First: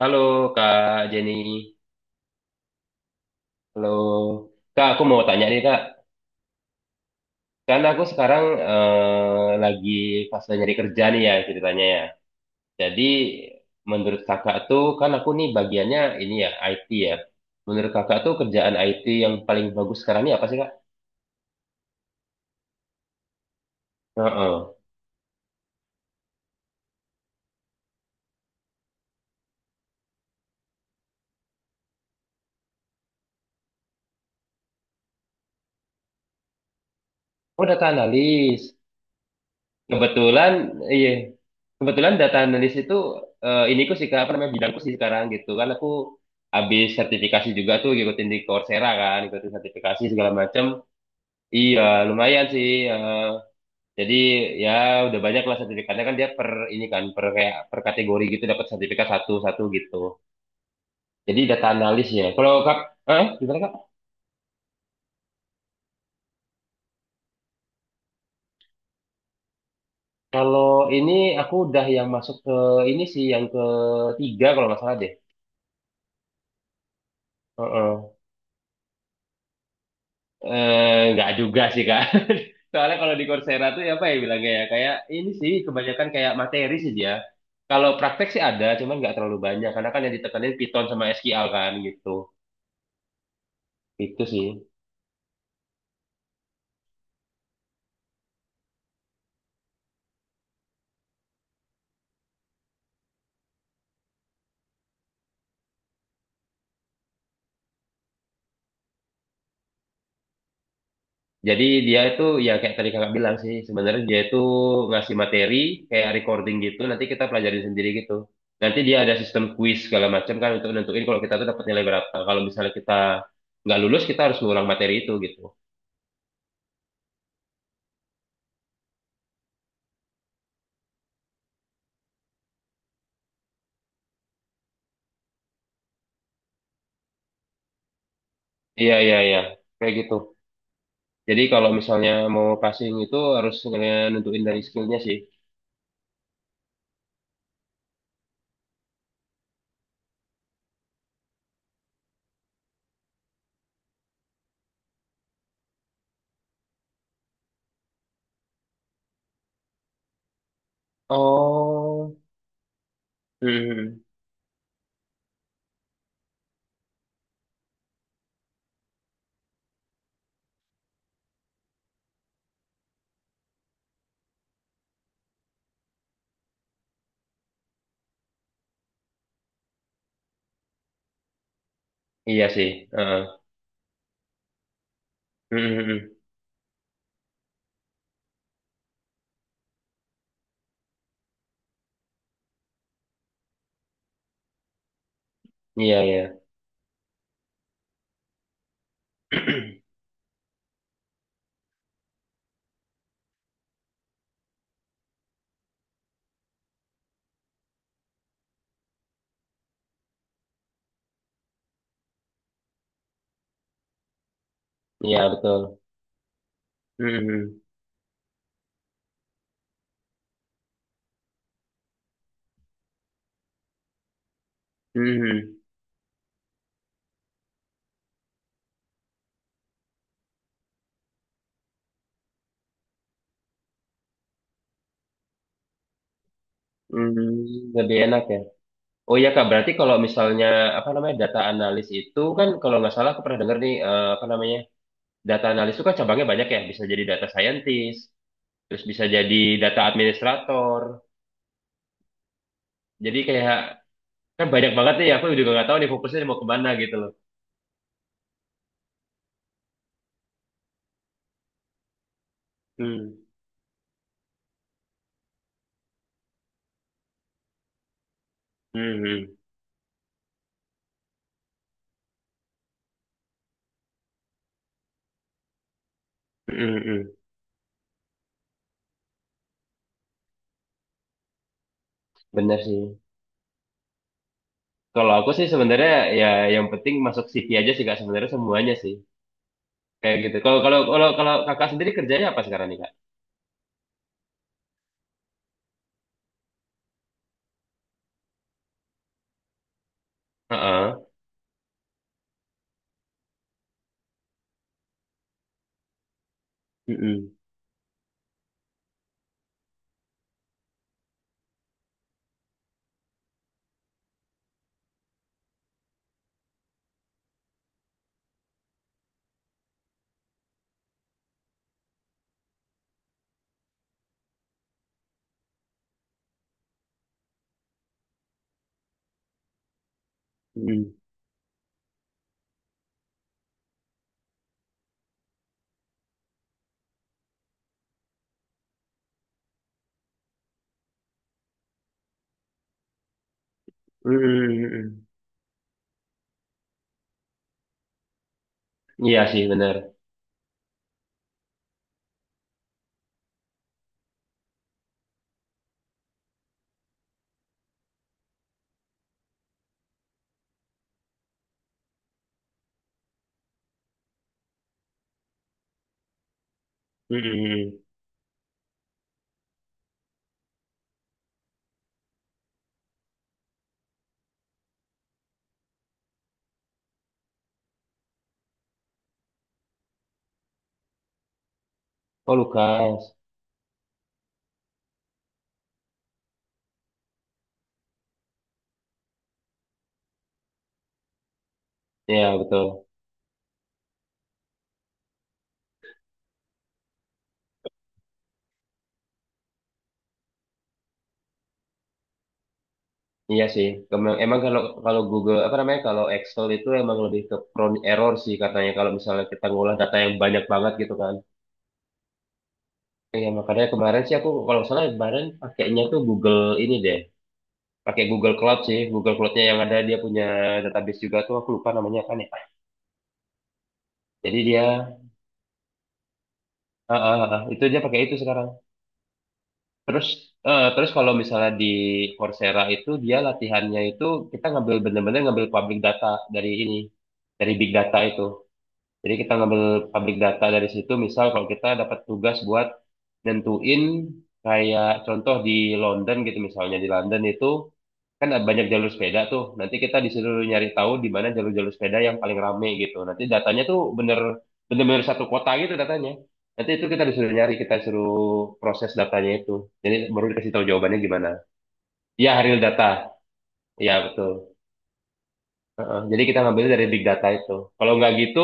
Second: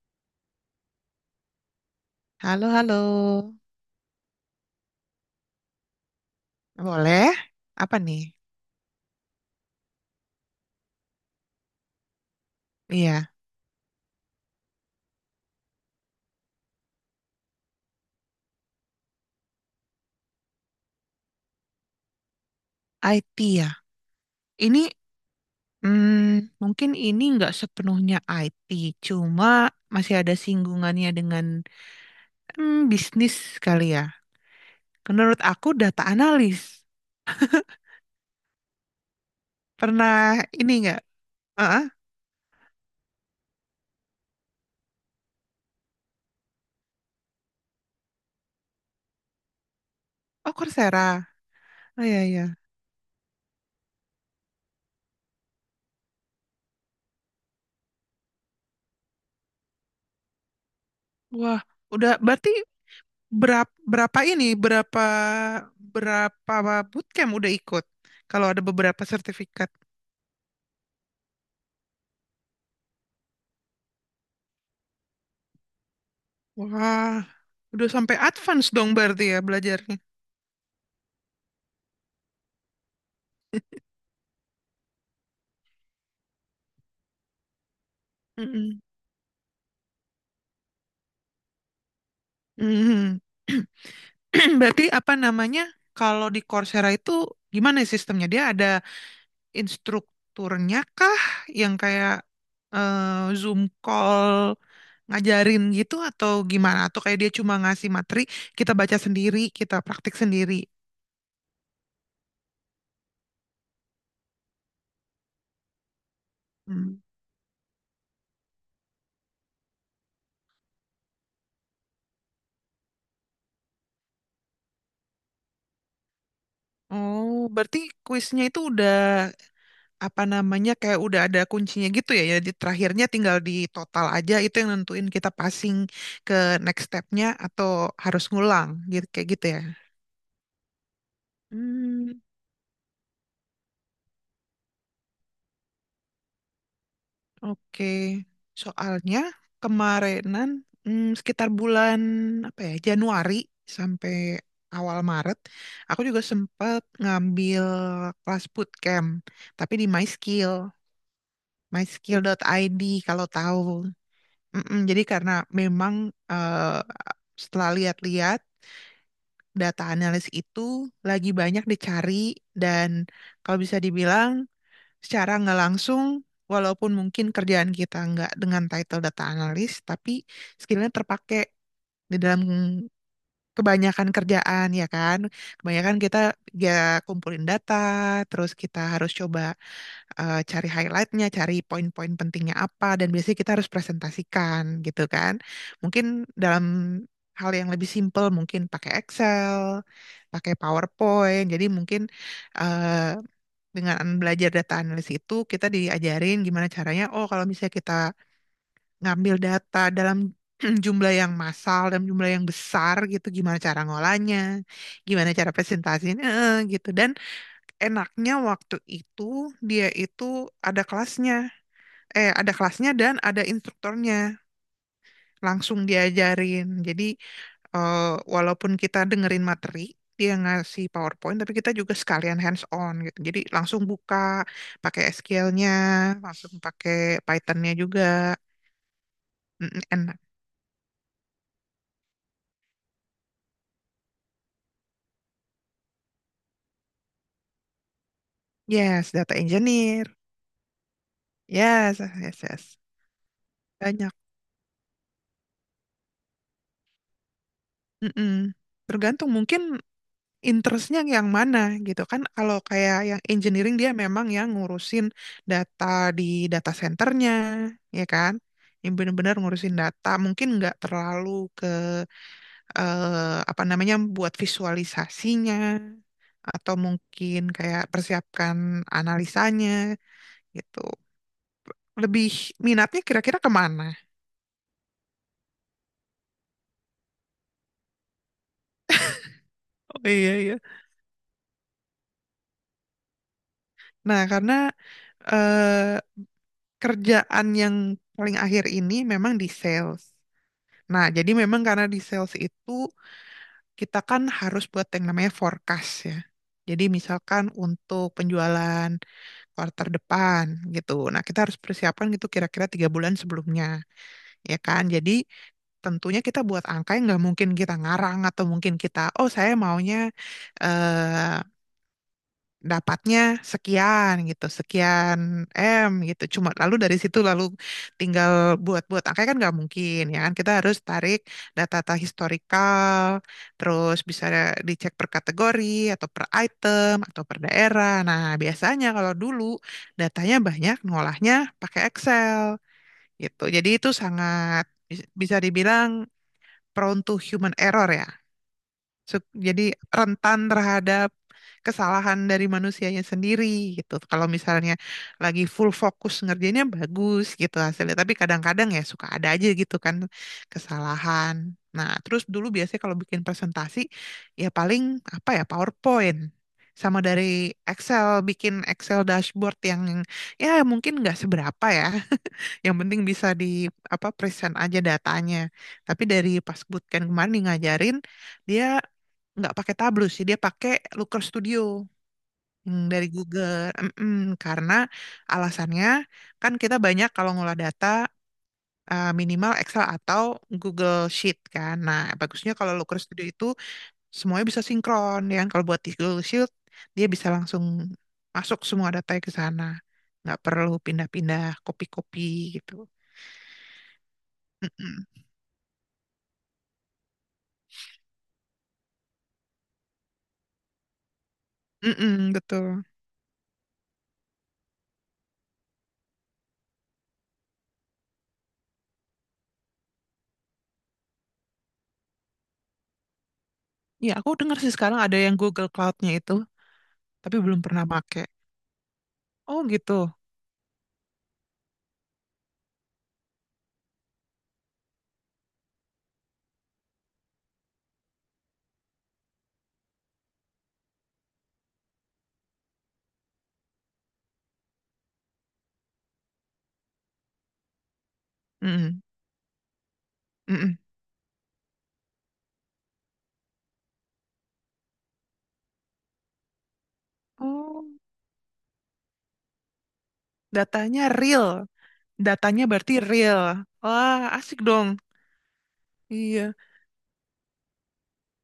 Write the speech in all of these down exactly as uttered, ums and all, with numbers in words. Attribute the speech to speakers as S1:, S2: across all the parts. S1: Halo Kak Jenny,
S2: Halo, halo.
S1: halo Kak. Aku mau tanya nih Kak,
S2: Boleh?
S1: karena
S2: Apa
S1: aku
S2: nih?
S1: sekarang eh, lagi pas nyari kerja nih ya ceritanya ya. Jadi
S2: Iya,
S1: menurut Kakak tuh kan aku nih bagiannya ini ya I T ya. Menurut Kakak tuh kerjaan I T yang paling bagus sekarang ini apa sih Kak?
S2: I T ya.
S1: Heeh.
S2: Ini hmm, mungkin ini nggak sepenuhnya I T, cuma masih ada singgungannya dengan hmm, bisnis kali ya. Menurut aku data analis.
S1: Oh data analis.
S2: Pernah
S1: Kebetulan,
S2: ini nggak?
S1: iya.
S2: Heeh.
S1: Kebetulan data analis itu eh, iniku sih Kak, apa namanya bidangku sih sekarang gitu kan aku habis sertifikasi juga tuh ngikutin di Coursera kan, ngikutin sertifikasi segala
S2: Oh,
S1: macam.
S2: Coursera.
S1: Iya,
S2: Oh, iya, iya.
S1: lumayan sih. Eh, jadi ya udah banyak lah sertifikatnya kan dia per ini kan per kayak per kategori gitu dapat sertifikat satu-satu gitu. Jadi
S2: Wah,
S1: data analis
S2: udah
S1: ya.
S2: berarti
S1: Kalau Kak, eh gimana Kak?
S2: berapa, berapa ini, berapa berapa bootcamp udah ikut? Kalau ada beberapa sertifikat.
S1: Kalau ini aku udah yang masuk ke ini sih yang ketiga kalau nggak salah deh.
S2: Wah, udah
S1: Heeh.
S2: sampai advance dong berarti ya belajarnya.
S1: Eh, nggak juga sih kak. Soalnya kalau di Coursera tuh ya apa ya bilangnya ya kayak ini sih kebanyakan kayak materi sih dia. Kalau praktek sih ada,
S2: Mm-mm.
S1: cuman nggak terlalu banyak karena kan yang ditekanin Python sama S Q L kan gitu.
S2: Mhm.
S1: Itu sih.
S2: Berarti apa namanya? Kalau di Coursera itu gimana ya sistemnya? Dia ada instrukturnya kah yang kayak eh, Zoom call ngajarin gitu atau gimana? Atau kayak dia cuma ngasih materi, kita baca sendiri, kita praktik sendiri.
S1: Jadi dia itu ya kayak tadi kakak bilang sih sebenarnya dia itu ngasih materi kayak recording gitu.
S2: Hmm.
S1: Nanti kita pelajarin sendiri gitu. Nanti dia ada sistem quiz segala macam kan untuk nentuin kalau kita tuh dapat nilai berapa. Kalau misalnya kita nggak lulus kita harus ngulang materi itu gitu.
S2: Oh, berarti kuisnya itu udah apa namanya kayak udah ada kuncinya gitu ya. Jadi terakhirnya tinggal di total aja itu yang nentuin kita passing ke next stepnya atau harus ngulang
S1: Iya
S2: gitu
S1: iya
S2: kayak
S1: iya
S2: gitu ya.
S1: kayak gitu. Jadi kalau misalnya
S2: Hmm,
S1: mau passing itu harus nge- nentuin dari skillnya sih.
S2: oke. Soalnya kemarinan hmm, sekitar bulan apa ya Januari sampai awal Maret, aku juga sempat ngambil kelas bootcamp, tapi di MySkill,
S1: Oh,
S2: myskill.id kalau tahu.
S1: hmm,
S2: Mm-mm. Jadi karena memang eh, setelah lihat-lihat data analis itu lagi banyak dicari, dan kalau bisa dibilang secara nggak langsung, walaupun mungkin kerjaan kita nggak dengan title data analis tapi skillnya terpakai di dalam
S1: iya sih. Heeh.
S2: kebanyakan kerjaan, ya kan?
S1: Hmm, hmm,
S2: Kebanyakan kita
S1: hmm.
S2: ya kumpulin data terus kita harus coba eh, cari highlightnya, cari poin-poin pentingnya apa, dan biasanya kita harus presentasikan gitu kan.
S1: Iya
S2: Mungkin
S1: iya,
S2: dalam hal yang lebih simpel mungkin pakai Excel, pakai PowerPoint. Jadi mungkin eh, dengan belajar data analis itu kita diajarin gimana caranya, oh kalau misalnya kita ngambil data dalam jumlah yang massal dan jumlah yang besar gitu gimana cara ngolahnya,
S1: iya
S2: gimana cara
S1: betul.
S2: presentasinya eh, gitu.
S1: Hmm,
S2: Dan
S1: hmm,
S2: enaknya waktu itu dia itu ada kelasnya eh ada kelasnya dan ada instrukturnya
S1: hmm. Hmm,
S2: langsung diajarin. Jadi eh, walaupun kita dengerin materi, dia ngasih PowerPoint tapi kita juga sekalian hands on gitu. Jadi langsung buka pakai S Q L-nya, langsung pakai Python-nya
S1: Hmm, lebih
S2: juga.
S1: enak ya. Oh iya Kak, berarti
S2: Mm,
S1: kalau
S2: enak.
S1: misalnya apa namanya data analis itu kan kalau nggak salah aku pernah dengar nih eh, apa namanya data analis itu kan cabangnya banyak ya. Bisa jadi data scientist, terus bisa
S2: Yes,
S1: jadi
S2: data
S1: data
S2: engineer.
S1: administrator.
S2: Yes, yes, yes.
S1: Jadi kayak
S2: Banyak.
S1: kan banyak banget nih. Aku juga nggak tahu nih fokusnya mau kemana gitu loh.
S2: Mm-mm. Tergantung mungkin interestnya yang mana gitu kan. Kalau kayak
S1: Hmm,
S2: yang engineering dia memang yang ngurusin data di data centernya, ya kan? Yang
S1: hmm,
S2: benar-benar ngurusin data mungkin nggak terlalu ke eh, apa namanya, buat visualisasinya atau
S1: hmm, hmm, hmm.
S2: mungkin kayak persiapkan analisanya gitu, lebih
S1: Bener sih.
S2: minatnya kira-kira kemana.
S1: Kalau aku sih sebenarnya ya yang penting masuk C V aja sih kak sebenarnya semuanya sih
S2: Oh,
S1: kayak
S2: iya,
S1: gitu.
S2: iya.
S1: Kalau kalau kalau kalau kakak sendiri kerjanya apa sekarang nih kak?
S2: Nah, karena eh, kerjaan yang paling akhir ini memang di sales.
S1: Heeh.
S2: Nah, jadi memang karena di sales itu kita kan harus buat yang namanya forecast ya. Jadi
S1: Hmm,
S2: misalkan untuk penjualan kuartal depan gitu. Nah, kita harus persiapan gitu kira-kira tiga bulan sebelumnya, ya kan? Jadi tentunya kita buat angka yang nggak mungkin kita ngarang atau mungkin kita, oh saya maunya eh, dapatnya sekian gitu, sekian M gitu. Cuma lalu dari situ lalu tinggal buat-buat angka kan nggak mungkin ya kan. Kita harus
S1: hmm,
S2: tarik data-data historikal, terus bisa dicek per kategori atau per item atau per daerah. Nah, biasanya kalau dulu datanya banyak, ngolahnya pakai Excel gitu. Jadi itu
S1: hmm,
S2: sangat
S1: hmm, hmm.
S2: bis- bisa dibilang prone to human error ya.
S1: Iya
S2: Su-
S1: sih
S2: Jadi
S1: bener.
S2: rentan terhadap kesalahan dari manusianya sendiri gitu. Kalau misalnya lagi full fokus ngerjainnya bagus gitu hasilnya, tapi kadang-kadang ya suka ada aja gitu kan kesalahan. Nah, terus dulu biasanya kalau bikin presentasi ya paling apa ya PowerPoint, sama
S1: Hmm,
S2: dari
S1: hmm, hmm.
S2: Excel bikin Excel dashboard yang ya mungkin nggak seberapa ya, yang penting bisa di apa present aja datanya. Tapi dari pas bootcamp kemarin dia ngajarin dia nggak pakai Tableau sih, dia pakai Looker Studio
S1: Oh
S2: yang dari
S1: Lukas.
S2: Google. Mm-mm. Karena alasannya kan kita banyak kalau ngolah data eh, minimal Excel atau Google Sheet kan. Nah,
S1: Iya
S2: bagusnya kalau
S1: betul.
S2: Looker Studio itu semuanya bisa sinkron, ya kan? Kalau buat di Google Sheet dia bisa langsung masuk semua datanya ke sana. Nggak perlu pindah-pindah kopi-kopi gitu.
S1: Iya sih. Emang, emang kalau kalau
S2: Mm-mm.
S1: Google apa namanya kalau Excel itu emang lebih ke prone error sih katanya kalau misalnya kita ngolah data yang banyak banget gitu kan.
S2: Mm-mm, betul.
S1: Iya, makanya kemarin sih aku kalau nggak salah kemarin pakainya tuh Google ini deh. Pakai Google Cloud sih. Google Cloud-nya yang ada dia punya database juga tuh aku lupa namanya kan ya.
S2: Ya, aku
S1: Jadi
S2: dengar
S1: dia
S2: sih sekarang ada yang Google Cloud-nya itu,
S1: ah, ah,
S2: tapi
S1: ah,
S2: belum
S1: itu dia
S2: pernah
S1: pakai itu
S2: pakai.
S1: sekarang.
S2: Oh, gitu.
S1: Terus eh, terus kalau misalnya di Coursera itu dia latihannya itu kita ngambil bener-bener ngambil public data dari ini, dari big data itu. Jadi kita ngambil pabrik data dari situ, misal kalau kita dapat tugas buat nentuin kayak contoh di London gitu misalnya di London itu kan ada banyak jalur
S2: Mm-mm,
S1: sepeda tuh. Nanti kita disuruh nyari
S2: mm-mm.
S1: tahu di mana jalur-jalur sepeda yang paling rame gitu. Nanti datanya tuh bener bener-bener satu kota gitu datanya. Nanti itu kita disuruh nyari, kita
S2: Oh,
S1: suruh proses datanya itu. Jadi baru dikasih tahu jawabannya
S2: datanya
S1: gimana.
S2: real.
S1: Ya, real
S2: Datanya
S1: data.
S2: berarti real.
S1: Iya,
S2: Wah,
S1: betul.
S2: asik dong.
S1: Heeh, jadi kita
S2: Iya.
S1: ngambil dari big data itu. Kalau nggak gitu,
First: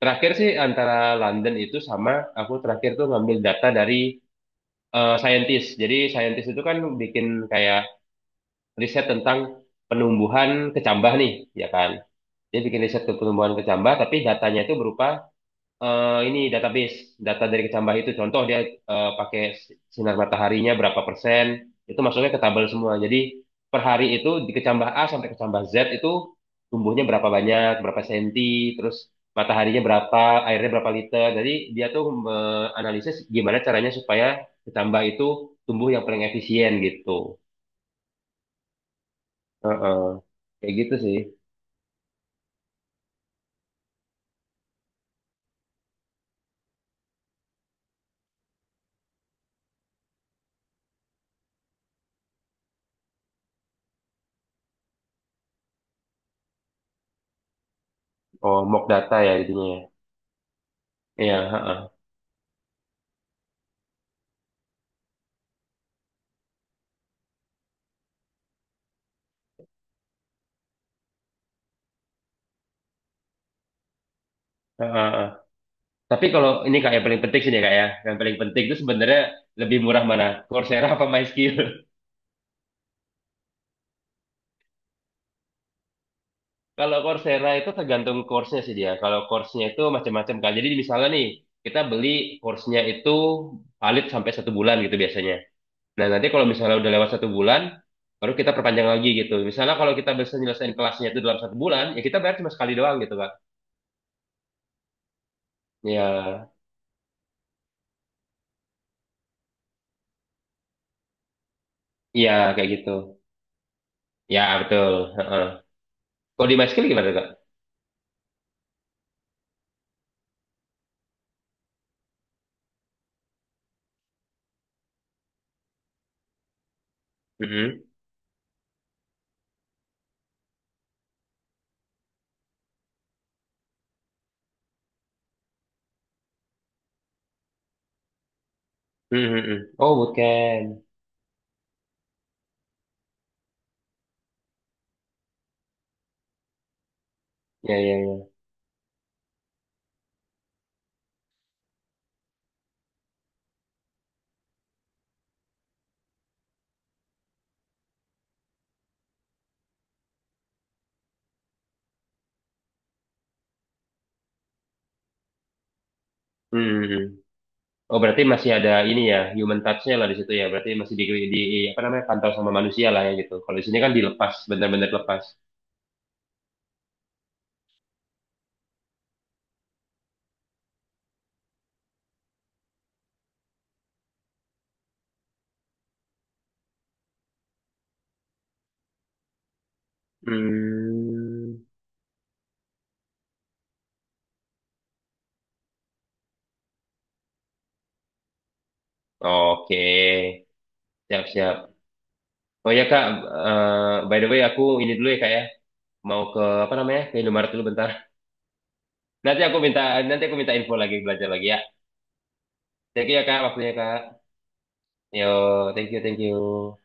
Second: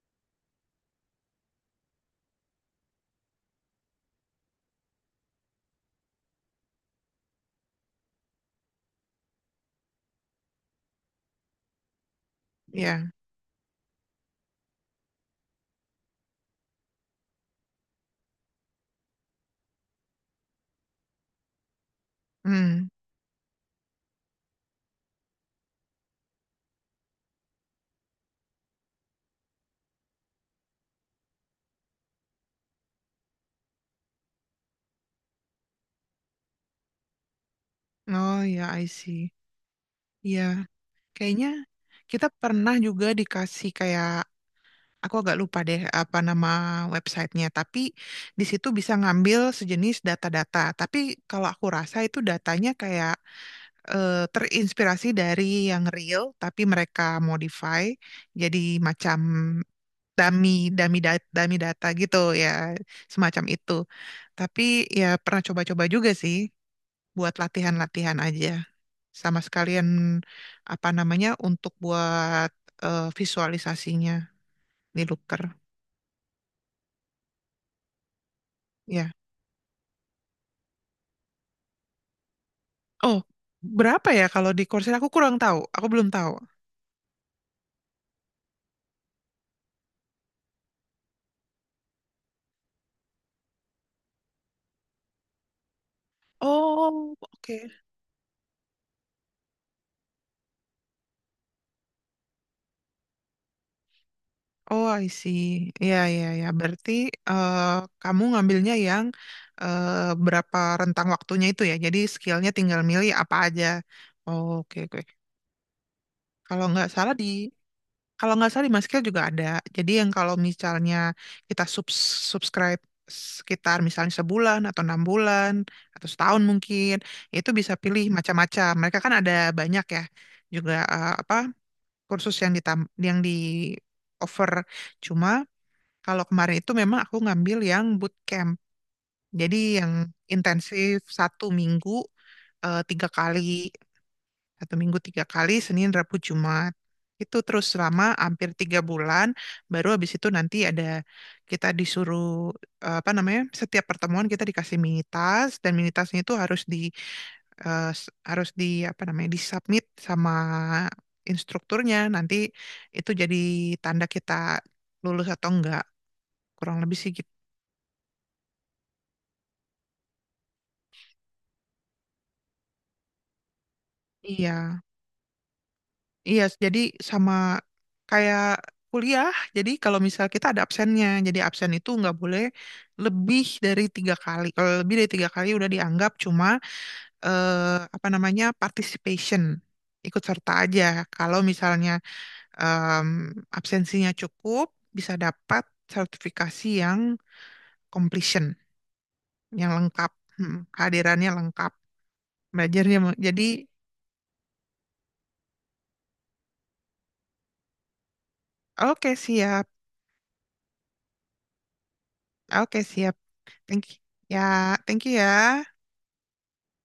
S1: terakhir sih antara London itu sama aku terakhir tuh ngambil data dari eh, scientist. Jadi scientist itu kan bikin kayak riset tentang penumbuhan kecambah nih, ya kan? Dia bikin riset ke
S2: Ya.
S1: penumbuhan kecambah, tapi datanya itu berupa eh, ini database data dari kecambah itu contoh dia eh, pakai sinar mataharinya berapa persen itu masuknya ke tabel
S2: Mm.
S1: semua jadi per hari itu di kecambah A sampai kecambah Z itu tumbuhnya berapa banyak berapa senti terus mataharinya berapa airnya berapa liter jadi dia tuh menganalisis gimana caranya supaya kecambah itu tumbuh yang paling efisien gitu.
S2: Oh, ya, I see.
S1: Heeh.
S2: Iya.
S1: Kayak gitu sih.
S2: Kayaknya kita pernah juga dikasih kayak, aku agak lupa deh apa nama websitenya, tapi di situ bisa ngambil sejenis data-data. Tapi kalau aku rasa itu datanya kayak eh, terinspirasi dari yang real, tapi mereka modify jadi
S1: Oh mock data
S2: macam
S1: ya jadinya ya.
S2: dummy, dummy, da-
S1: Iya,
S2: dummy data
S1: heeh.
S2: gitu ya, semacam itu. Tapi ya pernah coba-coba juga sih buat latihan-latihan aja. Sama sekalian apa namanya untuk buat eh, visualisasinya
S1: Heeh,
S2: di
S1: heeh.
S2: Looker.
S1: Tapi kalau ini kak yang paling penting sih ya kak ya, yang paling penting itu
S2: Ya.
S1: sebenarnya lebih murah mana, Coursera apa MySkill?
S2: Oh, berapa ya kalau di Coursera aku kurang tahu. Aku belum tahu.
S1: Kalau Coursera itu tergantung course-nya sih dia. Kalau course-nya itu macam-macam kak. Jadi misalnya nih kita beli course-nya itu valid sampai satu bulan gitu biasanya. Nah nanti kalau misalnya udah lewat
S2: Oh,
S1: satu
S2: oke.
S1: bulan, baru kita perpanjang lagi gitu. Misalnya kalau kita bisa nyelesain kelasnya itu dalam satu bulan, ya kita bayar cuma sekali doang gitu kak.
S2: Oh, I see. Iya, iya, ya.
S1: Ya,
S2: Berarti eh, kamu ngambilnya yang eh, berapa rentang waktunya itu ya. Jadi
S1: iya
S2: skillnya
S1: kayak
S2: tinggal
S1: gitu.
S2: milih apa aja.
S1: Ya
S2: Oh, oke,
S1: betul.
S2: oke.
S1: Heeh. Kalau di
S2: Kalau nggak
S1: MySkill gimana
S2: salah di
S1: kak?
S2: kalau nggak salah di Maskill juga ada. Jadi yang kalau misalnya kita subs- subscribe sekitar misalnya sebulan atau enam bulan atau setahun mungkin itu bisa
S1: Mhm.
S2: pilih macam-macam. Mereka kan ada banyak ya juga eh, apa kursus yang ditam yang di offer. Cuma kalau kemarin itu memang aku ngambil yang bootcamp.
S1: Mhm,
S2: Jadi
S1: mhm.
S2: yang
S1: Oh, bukan.
S2: intensif satu minggu eh, tiga kali, satu minggu tiga kali, Senin, Rabu, Jumat. Itu terus
S1: Ya, ya,
S2: selama
S1: ya.
S2: hampir tiga bulan. Baru habis itu nanti ada kita disuruh eh, apa namanya? Setiap pertemuan kita dikasih mini task dan mini tasknya itu harus di eh, s- harus di apa namanya? Disubmit sama instrukturnya. Nanti itu jadi tanda kita lulus atau enggak.
S1: Hmm.
S2: Kurang
S1: hmm,
S2: lebih
S1: hmm.
S2: sih gitu.
S1: Oh, berarti masih ada ini ya, human touch-nya lah di situ ya. Berarti masih di, di apa namanya, kantor sama manusia lah ya gitu. Kalau di sini kan dilepas,
S2: Iya.
S1: benar-benar lepas.
S2: Iya, jadi sama kayak kuliah. Jadi kalau misal kita ada absennya, jadi absen itu nggak boleh lebih dari tiga kali. Kalau lebih dari tiga kali udah dianggap cuma eh, apa namanya participation, ikut serta aja. Kalau
S1: Hmm.
S2: misalnya em, absensinya cukup, bisa dapat sertifikasi yang completion, yang
S1: Oke.
S2: lengkap, Hmm,
S1: Siap,
S2: kehadirannya
S1: siap.
S2: lengkap,
S1: Oh ya, Kak,
S2: belajarnya. Jadi
S1: eh, by the way aku ini dulu ya, Kak ya. Mau ke apa namanya? Ke Indomaret dulu bentar.
S2: oke
S1: Nanti aku
S2: siap,
S1: minta nanti aku minta info lagi belajar lagi ya.
S2: oke
S1: Thank you
S2: siap.
S1: ya, Kak, waktunya,
S2: Thank you.
S1: Kak.
S2: Ya, thank you ya.
S1: Yo, thank you, thank you.